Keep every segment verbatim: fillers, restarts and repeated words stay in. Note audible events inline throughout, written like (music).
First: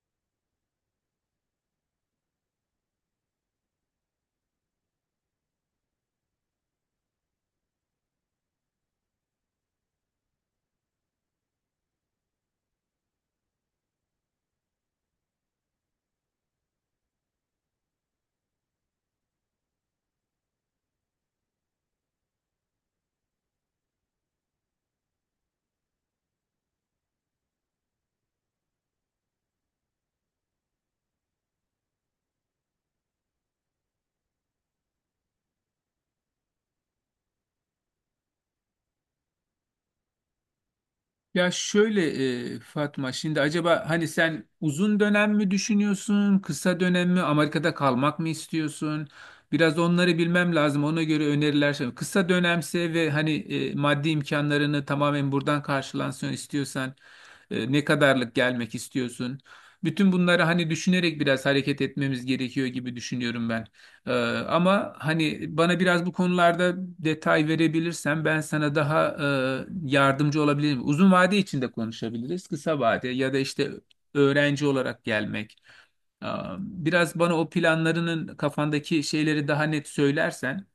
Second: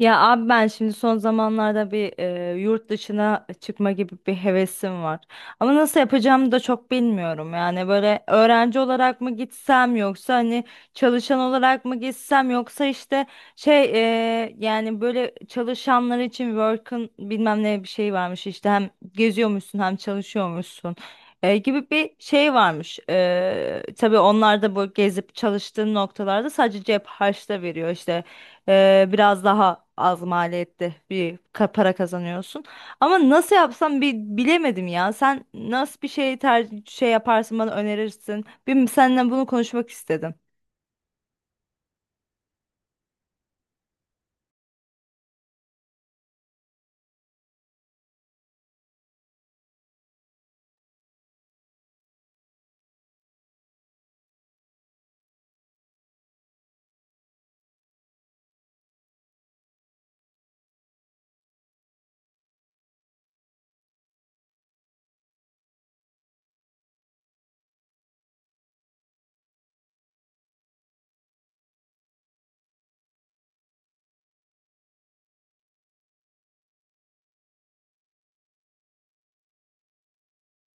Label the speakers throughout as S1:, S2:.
S1: Ya abi ben şimdi son zamanlarda bir e, yurt dışına çıkma gibi bir hevesim var. Ama nasıl yapacağımı da çok bilmiyorum. Yani böyle öğrenci olarak mı gitsem, yoksa hani çalışan olarak mı gitsem, yoksa işte şey e, yani böyle çalışanlar için work'ın bilmem ne bir şey varmış işte, hem geziyormuşsun hem çalışıyormuşsun. e, gibi bir şey varmış. E, tabii onlar da bu gezip çalıştığın noktalarda sadece cep harçta veriyor işte. Ee, biraz daha az maliyette bir ka- para kazanıyorsun. Ama nasıl yapsam bir bilemedim ya. Sen nasıl bir şey ter şey yaparsın, bana önerirsin. Bir seninle bunu konuşmak istedim.
S2: Ya şöyle e, Fatma, şimdi acaba hani sen uzun dönem mi düşünüyorsun, kısa dönem mi, Amerika'da kalmak mı istiyorsun? Biraz onları bilmem lazım. Ona göre öneriler. şey- Kısa dönemse ve hani e, maddi imkanlarını tamamen buradan karşılansın istiyorsan e, ne kadarlık gelmek istiyorsun? Bütün bunları hani düşünerek biraz hareket etmemiz gerekiyor gibi düşünüyorum ben. Ee, ama hani bana biraz bu konularda detay verebilirsen ben sana daha e, yardımcı olabilirim. Uzun vade içinde konuşabiliriz. Kısa vade ya da işte öğrenci olarak gelmek. Ee, Biraz bana o planlarının kafandaki şeyleri daha net söylersen,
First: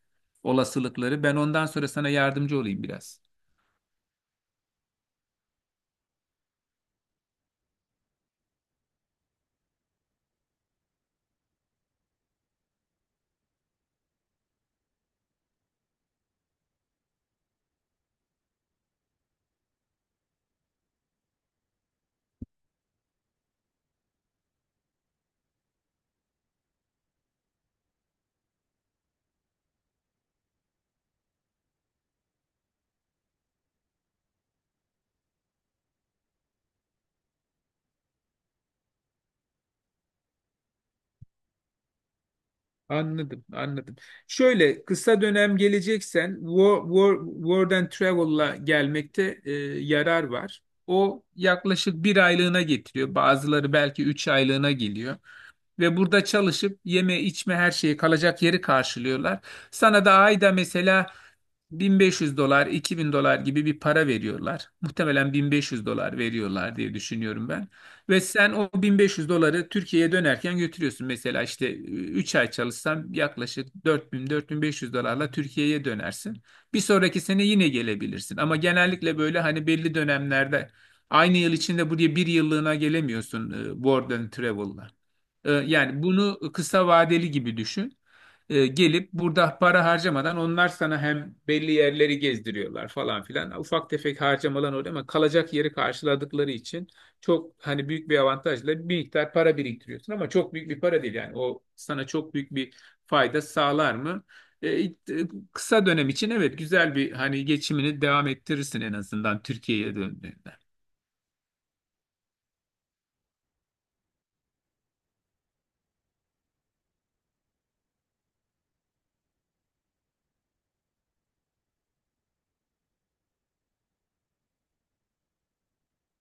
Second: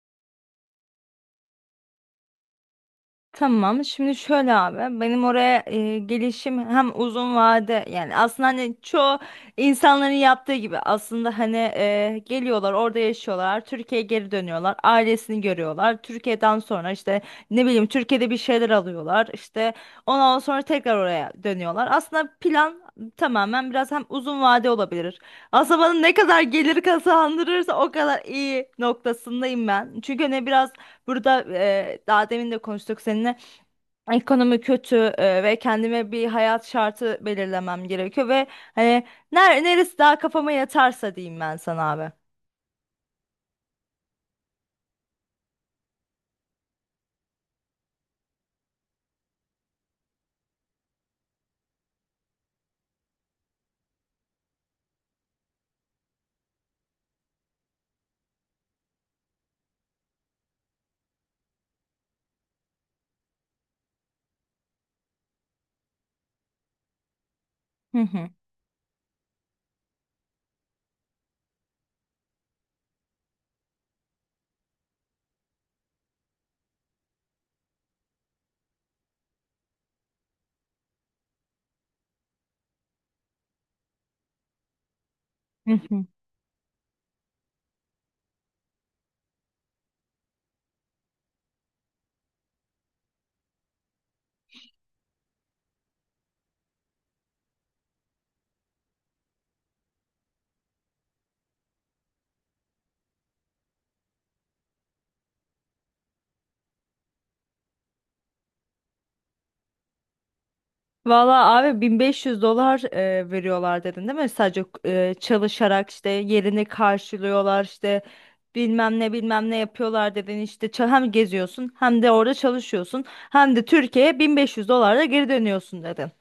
S2: olasılıkları ben ondan sonra sana yardımcı olayım biraz.
S1: Tamam. Şimdi şöyle abi, benim oraya e, gelişim hem uzun vade, yani aslında hani çoğu insanların yaptığı gibi, aslında hani e, geliyorlar, orada yaşıyorlar, Türkiye'ye geri dönüyorlar, ailesini görüyorlar, Türkiye'den sonra işte ne bileyim Türkiye'de bir şeyler alıyorlar, işte ondan sonra tekrar oraya dönüyorlar. Aslında plan tamamen biraz hem uzun vade olabilir, aslında bana ne kadar gelir kazandırırsa o kadar iyi noktasındayım ben, çünkü hani biraz burada, e, daha demin de konuştuk seninle. Ekonomi kötü, e, ve kendime bir hayat şartı belirlemem gerekiyor ve hani ner neresi daha kafama yatarsa diyeyim ben sana abi.
S2: Anladım, anladım. Şöyle, kısa dönem geleceksen Wo- Wo- World and Travel'la gelmekte e, yarar var. O yaklaşık bir aylığına getiriyor. Bazıları belki üç aylığına geliyor. Ve burada çalışıp yeme içme her şeyi, kalacak yeri karşılıyorlar. Sana da ayda mesela bin beş yüz dolar, iki bin dolar gibi bir para veriyorlar. Muhtemelen bin beş yüz dolar veriyorlar diye düşünüyorum ben.
S1: Hı
S2: Ve
S1: hı.
S2: sen o bin beş yüz doları Türkiye'ye dönerken götürüyorsun. Mesela işte ıı, üç ay çalışsan yaklaşık dört bin dört bin beş yüz dolarla Türkiye'ye dönersin. Bir sonraki sene yine gelebilirsin. Ama genellikle böyle hani belli dönemlerde aynı yıl içinde buraya bir yıllığına gelemiyorsun e, World and Travel'la. E,
S1: Hı
S2: Yani
S1: hı.
S2: bunu kısa vadeli gibi düşün. E, gelip burada para harcamadan onlar sana hem belli yerleri gezdiriyorlar falan filan. Ufak tefek harcamalar oluyor ama kalacak yeri karşıladıkları için çok hani büyük bir avantajla bir miktar para biriktiriyorsun, ama çok büyük bir para değil. Yani o sana çok büyük bir fayda sağlar mı? E, it- e, kısa dönem için evet, güzel. Bir hani geçimini devam ettirirsin en azından Türkiye'ye döndüğünde.
S1: Valla abi, bin beş yüz dolar e, veriyorlar dedin değil mi? Sadece e, çalışarak işte yerini karşılıyorlar, işte bilmem ne bilmem ne yapıyorlar dedin, işte ça- hem geziyorsun, hem de orada çalışıyorsun, hem de Türkiye'ye bin beş yüz dolarla geri dönüyorsun dedin.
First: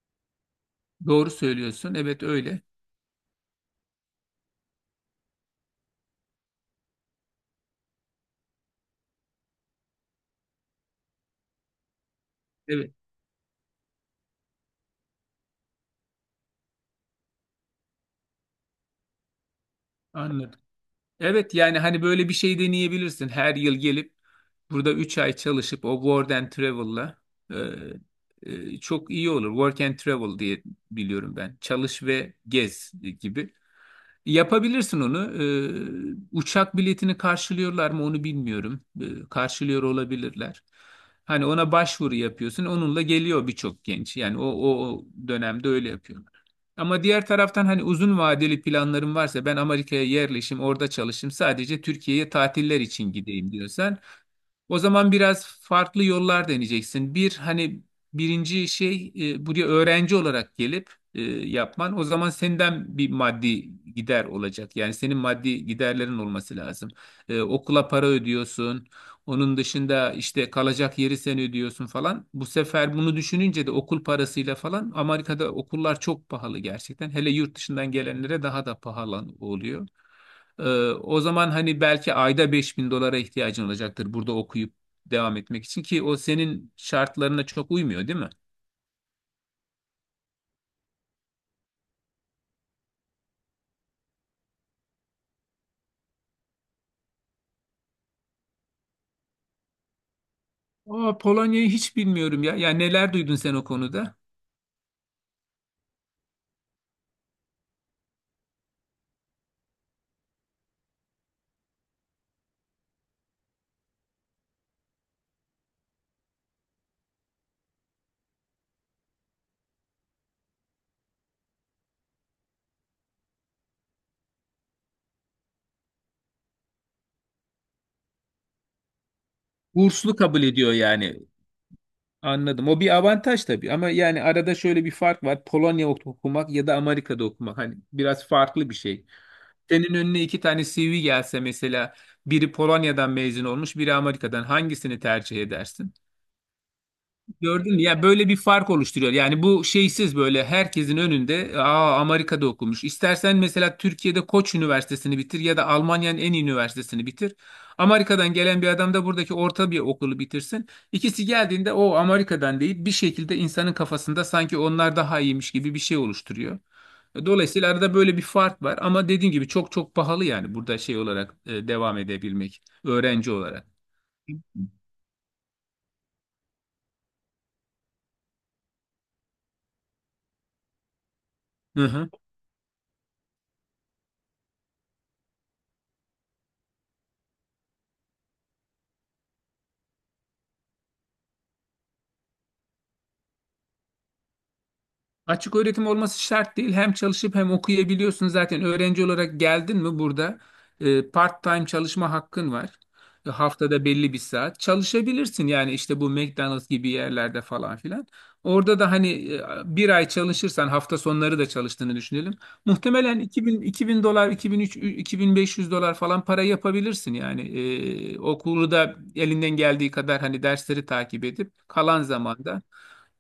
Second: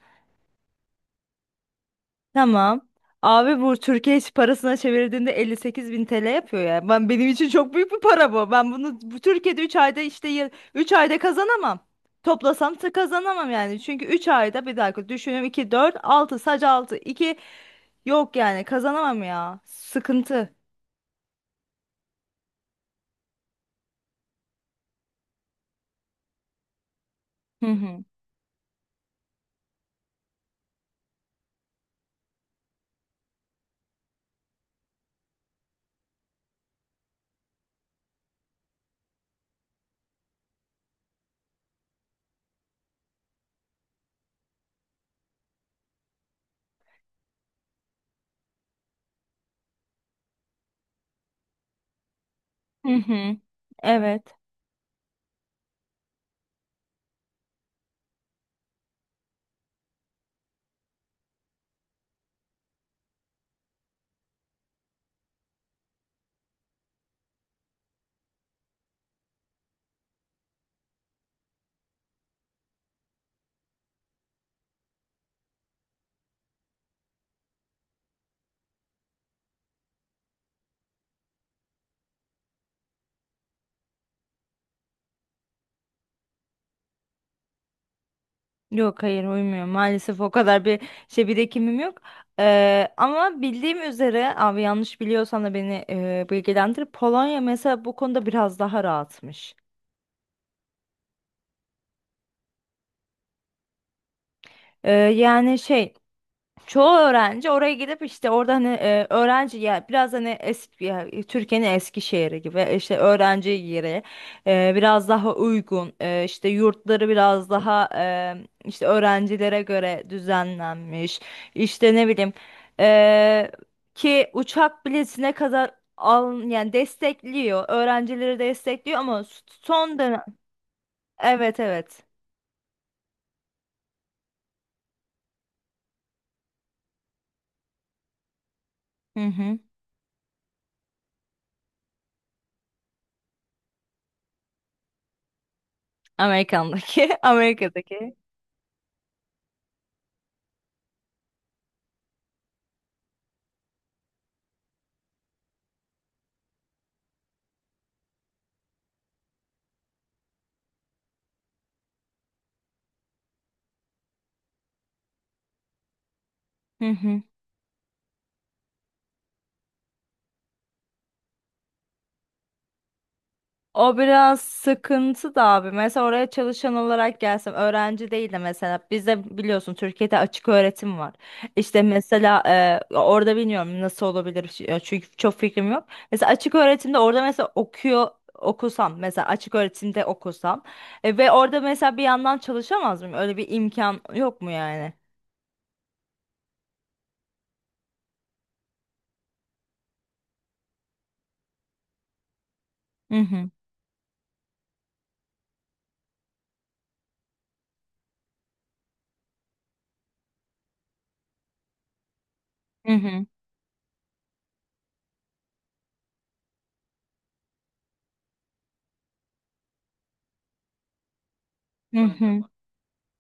S2: Doğru söylüyorsun. Evet öyle.
S1: Tamam. Abi, bu Türkiye parasına çevirdiğinde elli sekiz bin T L yapıyor ya. Ben, benim için çok büyük bir para bu. Ben bunu bu Türkiye'de üç ayda, işte üç ayda kazanamam. Toplasam
S2: Evet,
S1: da kazanamam yani. Çünkü üç ayda, bir dakika düşünüyorum, iki dört altı, sadece altı iki, yok yani kazanamam ya. Sıkıntı.
S2: anladım. Evet, yani hani böyle bir şey deneyebilirsin. Her yıl gelip burada üç ay çalışıp o Work and Travel'la
S1: Hı hı.
S2: e, e, çok iyi olur. Work and Travel diye biliyorum ben. Çalış ve gez gibi. Yapabilirsin onu. Ee, uçak biletini karşılıyorlar mı onu bilmiyorum. Ee, karşılıyor olabilirler. Hani ona başvuru yapıyorsun. Onunla geliyor birçok genç. Yani o, o, o dönemde öyle yapıyorlar. Ama diğer taraftan hani uzun vadeli planlarım varsa, ben Amerika'ya yerleşim, orada çalışayım, sadece Türkiye'ye tatiller
S1: Hı
S2: için
S1: hı.
S2: gideyim diyorsan,
S1: Evet.
S2: o zaman biraz farklı yollar deneyeceksin. Bir hani birinci şey, e, buraya öğrenci olarak gelip e, yapman. O zaman senden bir maddi gider olacak. Yani senin maddi giderlerin olması lazım. E, okula para ödüyorsun. Onun dışında işte kalacak yeri sen ödüyorsun falan. Bu sefer bunu düşününce de, okul parasıyla falan, Amerika'da okullar çok pahalı gerçekten. Hele yurt dışından gelenlere daha da pahalı oluyor. Ee, O zaman hani belki ayda beş bin dolara ihtiyacın olacaktır burada okuyup devam etmek için, ki o senin şartlarına çok uymuyor değil mi?
S1: Yok, hayır uymuyor. Maalesef o kadar bir şey bir birikimim yok. Eee, ama bildiğim üzere abi, yanlış biliyorsam da beni eee bilgilendir. Polonya mesela bu konuda biraz daha rahatmış.
S2: Aa, Polonya'yı hiç bilmiyorum ya. Ya neler duydun sen o konuda?
S1: Eee, yani şey çoğu öğrenci oraya gidip işte orada hani e, öğrenci ya, biraz hani eski ya, Türkiye'nin eski şehri gibi, işte öğrenci yeri e, biraz daha uygun, e, işte yurtları biraz daha e, işte öğrencilere göre düzenlenmiş, işte ne bileyim e, ki uçak biletine kadar al, yani destekliyor, öğrencileri destekliyor ama son
S2: Burslu
S1: dönem.
S2: kabul ediyor yani.
S1: Evet, evet.
S2: Anladım. O bir avantaj tabii, ama yani arada şöyle bir fark var. Polonya ok-, okumak ya da Amerika'da okumak hani biraz farklı bir şey.
S1: Hı hı.
S2: Senin önüne iki tane C V gelse, mesela biri Polonya'dan mezun olmuş, biri Amerika'dan, hangisini tercih edersin?
S1: Amerikan'daki (laughs)
S2: Gördün mü? Ya,
S1: Amerika'daki.
S2: böyle bir fark oluşturuyor. Yani bu şeysiz böyle herkesin önünde, aa, Amerika'da okumuş. İstersen mesela Türkiye'de Koç Üniversitesi'ni bitir ya da Almanya'nın en iyi üniversitesini bitir. Amerika'dan gelen bir adam da buradaki orta bir okulu bitirsin. İkisi geldiğinde o, Amerika'dan deyip bir şekilde insanın kafasında sanki onlar daha iyiymiş gibi bir şey oluşturuyor.
S1: Hı hı.
S2: Dolayısıyla arada böyle bir fark var, ama dediğim gibi çok çok pahalı, yani burada şey olarak e, devam edebilmek, öğrenci olarak.
S1: O biraz sıkıntı da abi. Mesela oraya çalışan olarak gelsem, öğrenci değil de, mesela bizde biliyorsun Türkiye'de açık öğretim var. İşte
S2: Hı hı.
S1: mesela e, orada bilmiyorum nasıl olabilir, ç- çünkü çok fikrim yok. Mesela açık öğretimde orada mesela okuyor okusam, mesela açık öğretimde okusam, e, ve orada mesela bir yandan çalışamaz mıyım? Öyle bir imkan yok mu yani?
S2: Açık öğretim olması şart değil. Hem çalışıp hem okuyabiliyorsun. Zaten öğrenci olarak geldin mi burada e, part-time çalışma hakkın var.
S1: Hı
S2: E,
S1: hı.
S2: Haftada belli bir saat çalışabilirsin. Yani işte bu McDonald's gibi yerlerde falan filan. Orada da hani e, bir ay çalışırsan, hafta sonları da çalıştığını düşünelim.
S1: Hı
S2: Muhtemelen
S1: hı.
S2: iki bin, iki bin dolar, iki bin üç, iki bin beş yüz dolar falan para yapabilirsin. Yani e, okulu da elinden geldiği kadar hani dersleri takip edip
S1: Hı
S2: kalan
S1: hı.
S2: zamanda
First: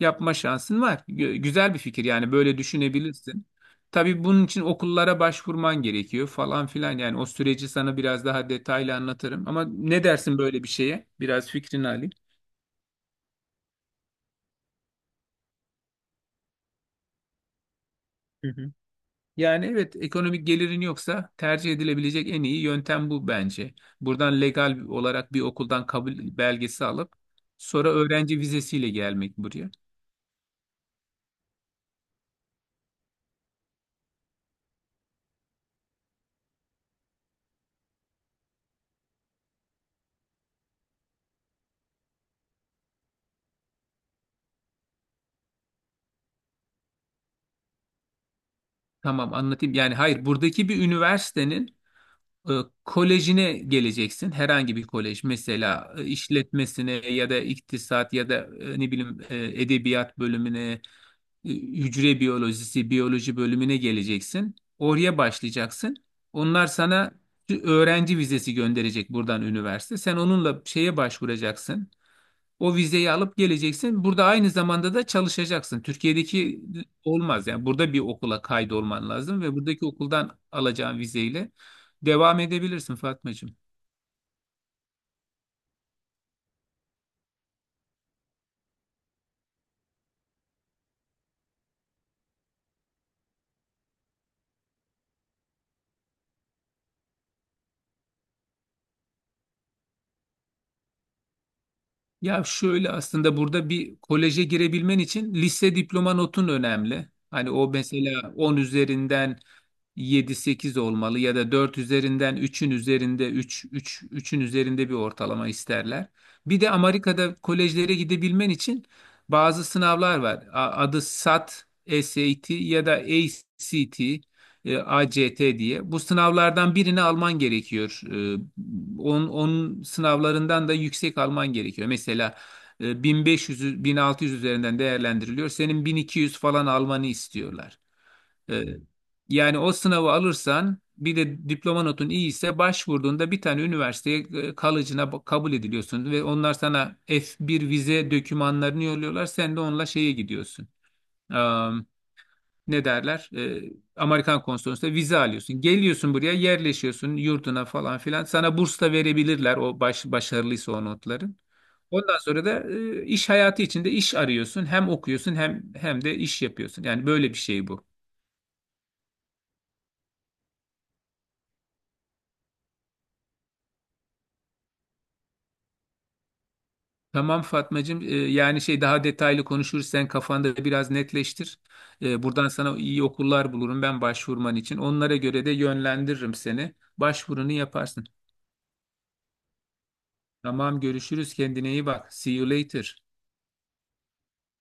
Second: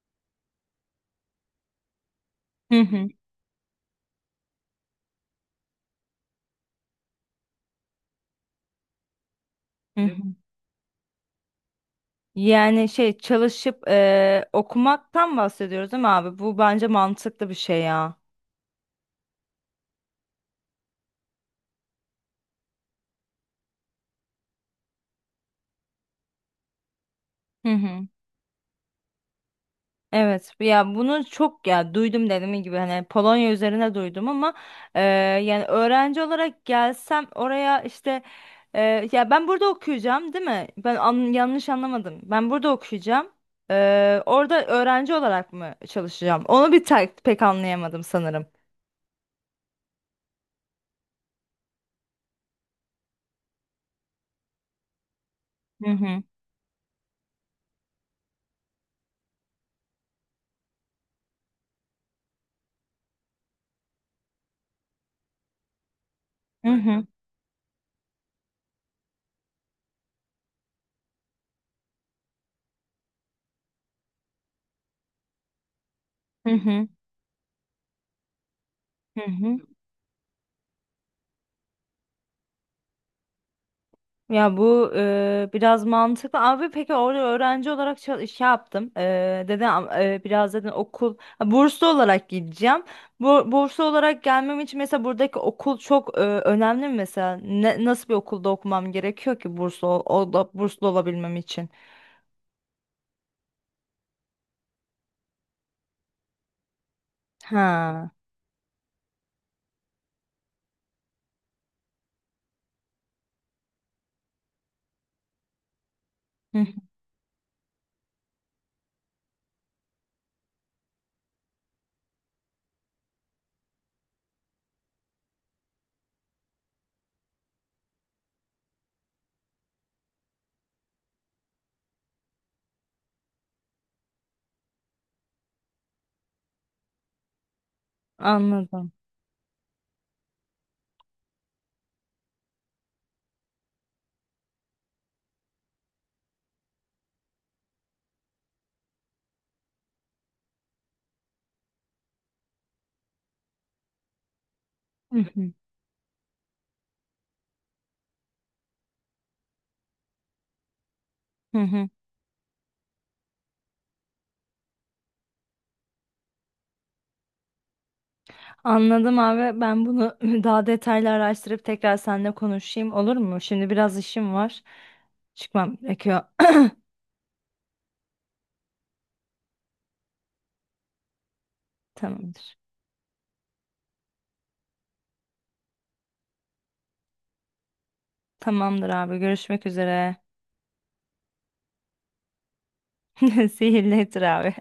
S2: yapma şansın var. Gö- Güzel bir fikir, yani böyle
S1: Hı hı.
S2: düşünebilirsin. Tabii bunun için okullara başvurman gerekiyor falan filan. Yani o süreci sana biraz daha detaylı anlatırım. Ama
S1: Hı
S2: ne
S1: hı.
S2: dersin böyle bir şeye? Biraz fikrini alayım.
S1: Yani şey çalışıp eee, okumaktan bahsediyoruz değil mi abi? Bu bence mantıklı bir şey ya.
S2: Hı hı. Yani evet, ekonomik gelirin yoksa tercih edilebilecek en iyi yöntem bu bence. Buradan legal olarak bir okuldan kabul belgesi alıp
S1: Hı
S2: sonra
S1: hı.
S2: öğrenci vizesiyle gelmek buraya.
S1: Evet ya, bunu çok ya duydum, dediğim gibi hani Polonya üzerine duydum ama eee, yani öğrenci olarak gelsem oraya işte, eee, ya ben burada okuyacağım değil mi? Ben an- yanlış anlamadım. Ben burada okuyacağım. Eee, orada öğrenci olarak mı çalışacağım? Onu bir tek, pek anlayamadım sanırım.
S2: Tamam, anlatayım. Yani hayır, buradaki bir üniversitenin E, kolejine geleceksin. Herhangi bir kolej,
S1: Hı
S2: mesela e,
S1: hı.
S2: işletmesine ya da iktisat ya da e, ne bileyim e, edebiyat bölümüne, e, hücre biyolojisi, biyoloji bölümüne geleceksin. Oraya başlayacaksın. Onlar
S1: Hı hı.
S2: sana bir öğrenci vizesi gönderecek buradan, üniversite. Sen onunla şeye başvuracaksın. O vizeyi alıp geleceksin. Burada aynı zamanda da çalışacaksın.
S1: Hı
S2: Türkiye'deki
S1: hı.
S2: olmaz. Yani burada bir okula kaydolman
S1: Hı
S2: lazım ve
S1: hı.
S2: buradaki okuldan alacağın vizeyle devam edebilirsin Fatmacığım.
S1: Ya bu, e, biraz mantıklı. Abi peki orada öğrenci olarak çal- şey yaptım. E, dedi, e, biraz dedim okul, ha, burslu olarak gideceğim. Bu burslu olarak gelmem için mesela buradaki okul çok e, önemli mi mesela? Ne, nasıl bir okulda okumam gerekiyor ki burslu ol, ol- da- burslu olabilmem için?
S2: Ya şöyle, aslında burada bir koleje girebilmen için lise diploma notun önemli. Hani o
S1: Ha.
S2: mesela on üzerinden yedi sekiz olmalı ya da dört üzerinden üçün üzerinde, üç, üç üçün üzerinde bir ortalama isterler.
S1: Hı
S2: Bir
S1: hı,
S2: de Amerika'da kolejlere gidebilmen için bazı sınavlar var. A- Adı SAT, SAT ya da ACT, e, ACT diye. Bu sınavlardan birini alman gerekiyor. E, onun, onun sınavlarından da yüksek alman gerekiyor. Mesela e, bin beş yüz, bin altı yüz üzerinden değerlendiriliyor. Senin bin iki yüz falan almanı istiyorlar. E,
S1: anladım.
S2: yani o sınavı alırsan, bir de diploma notun iyi ise, başvurduğunda bir tane üniversiteye e, kalıcına ba- kabul ediliyorsun ve onlar sana F bir vize dokümanlarını yolluyorlar. Sen de onunla şeye gidiyorsun, ne derler, E, Amerikan konsolosluğuna vize
S1: Hı hı,
S2: alıyorsun. Geliyorsun buraya, yerleşiyorsun yurduna falan filan. Sana burs da verebilirler, o baş, başarılıysa o notların.
S1: hı hı.
S2: Ondan sonra da e, iş hayatı içinde iş arıyorsun. Hem okuyorsun, hem hem de iş yapıyorsun. Yani böyle bir şey bu.
S1: Anladım abi. Ben bunu (laughs) (clears throat) daha detaylı araştırıp tekrar seninle konuşayım, olur mu? Şimdi biraz işim var. Çıkmam gerekiyor. (coughs)
S2: Tamam Fatmacığım, e, yani şey, daha detaylı konuşuruz. Sen kafanda biraz netleştir.
S1: (clears throat)
S2: E, buradan
S1: Tamamdır.
S2: sana iyi okullar bulurum ben başvurman için. Onlara göre de yönlendiririm seni. Başvurunu yaparsın.
S1: Tamamdır abi, görüşmek üzere.
S2: Tamam, görüşürüz. Kendine iyi bak. See you later.
S1: (laughs) Sihirli Etir abi.